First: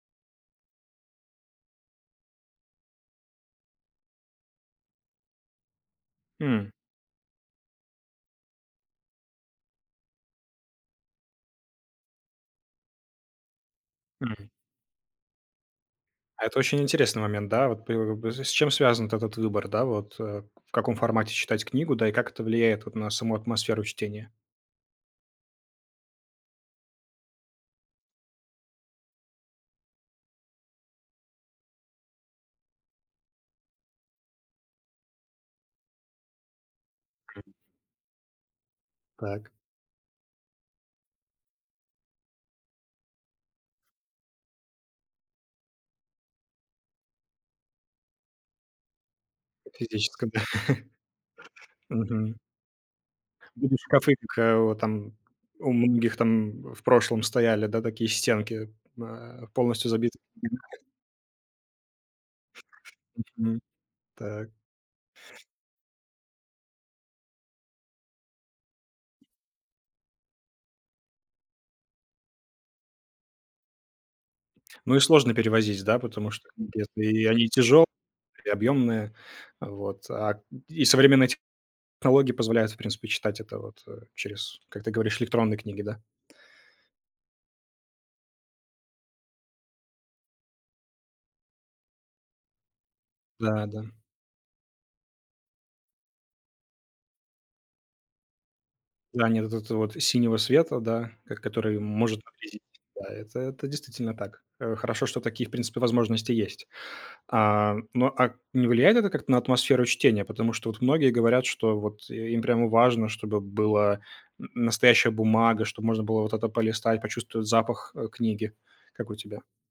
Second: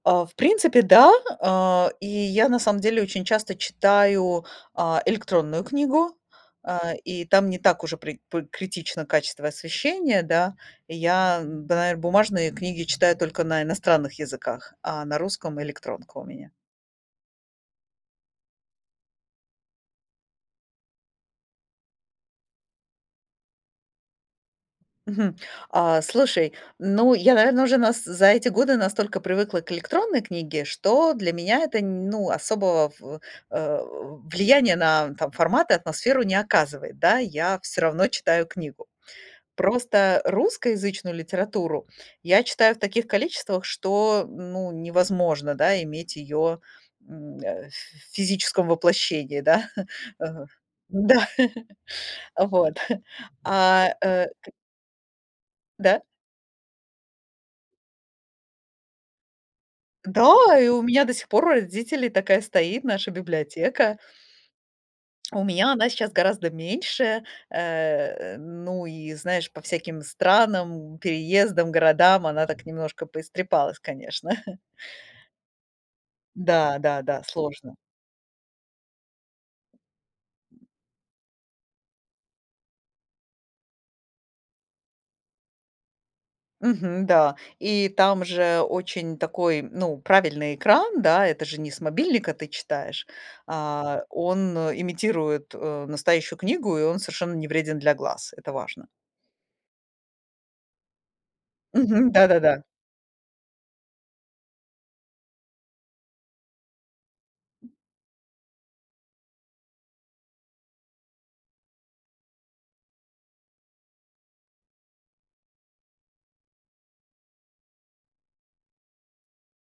А, в принципе, да, э. И я, на самом деле, очень часто читаю, а, электронную книгу, М. э, и там не так уже при п критично качество освещения, да. Я, да, наверно, бумажные книги читаю только на иностранных Мгм. языках, а на русском электронка у А меня. это очень интересный момент, да, вот п и, с чем связан вот этот выбор, да, вот э, в каком формате читать книгу, да, и как это влияет вот на саму атмосферу чтения? Мгм. А слушай, ну я, наверное, уже за эти годы настолько привыкла к электронной книге, что для меня это нь ну, особого в э, влияния на фо формат и атмосферу не оказывает. Да, я всё равно читаю книгу. Так. Просто русскоязычную литературу я читаю в таких количествах, что, ну, невозможно, да, иметь ее м, э, ф физическом воплощении, да, э, Физическом. да, Мгм. а, вот, Будут а, шкафы э, как, к э, о там. У Да. многих там, м, в прошлом стояли, да, такие стенки, э, м, а, полностью забиты.. Да, и [unintelligible] у меня до сих пор у родителей такая стоит наша Мгм. библиотека. Так. У меня она сейчас гораздо меньше, э. Ну и, знаешь, по всяким странам, м, переездам, городам она так немножко поистрепалась, конечно. Ну, их сложно перевозить, да, потому что, Да [unintelligible] да да, и они сложно. тяжёлые и объёмные, вот. А, м, и современные технологии позволяют, в принципе, читать это вот, э, через, как ты говоришь, электронные книги, да? Мгм. Да, и там же очень такой, ну, правильный экран, да. Это же не с мобильника ты читаешь. Да да. А он, э, имитирует, э, настоящую книгу, и он совершенно не вреден для глаз. Это важно. Да, нет вот этого вот синего света, да, который Мгм, может навредить. да-да-да. Да, это это действительно так. Э, хорошо, что такие, в принципе, возможности есть. А, но, а, не влияет это как-то на атмосферу чтения, потому что вот многие говорят, что вот им прямо важно, чтобы была н настоящая бумага, чтобы можно было вот это полистать, почувствовать запах, э, книги. Как у тебя?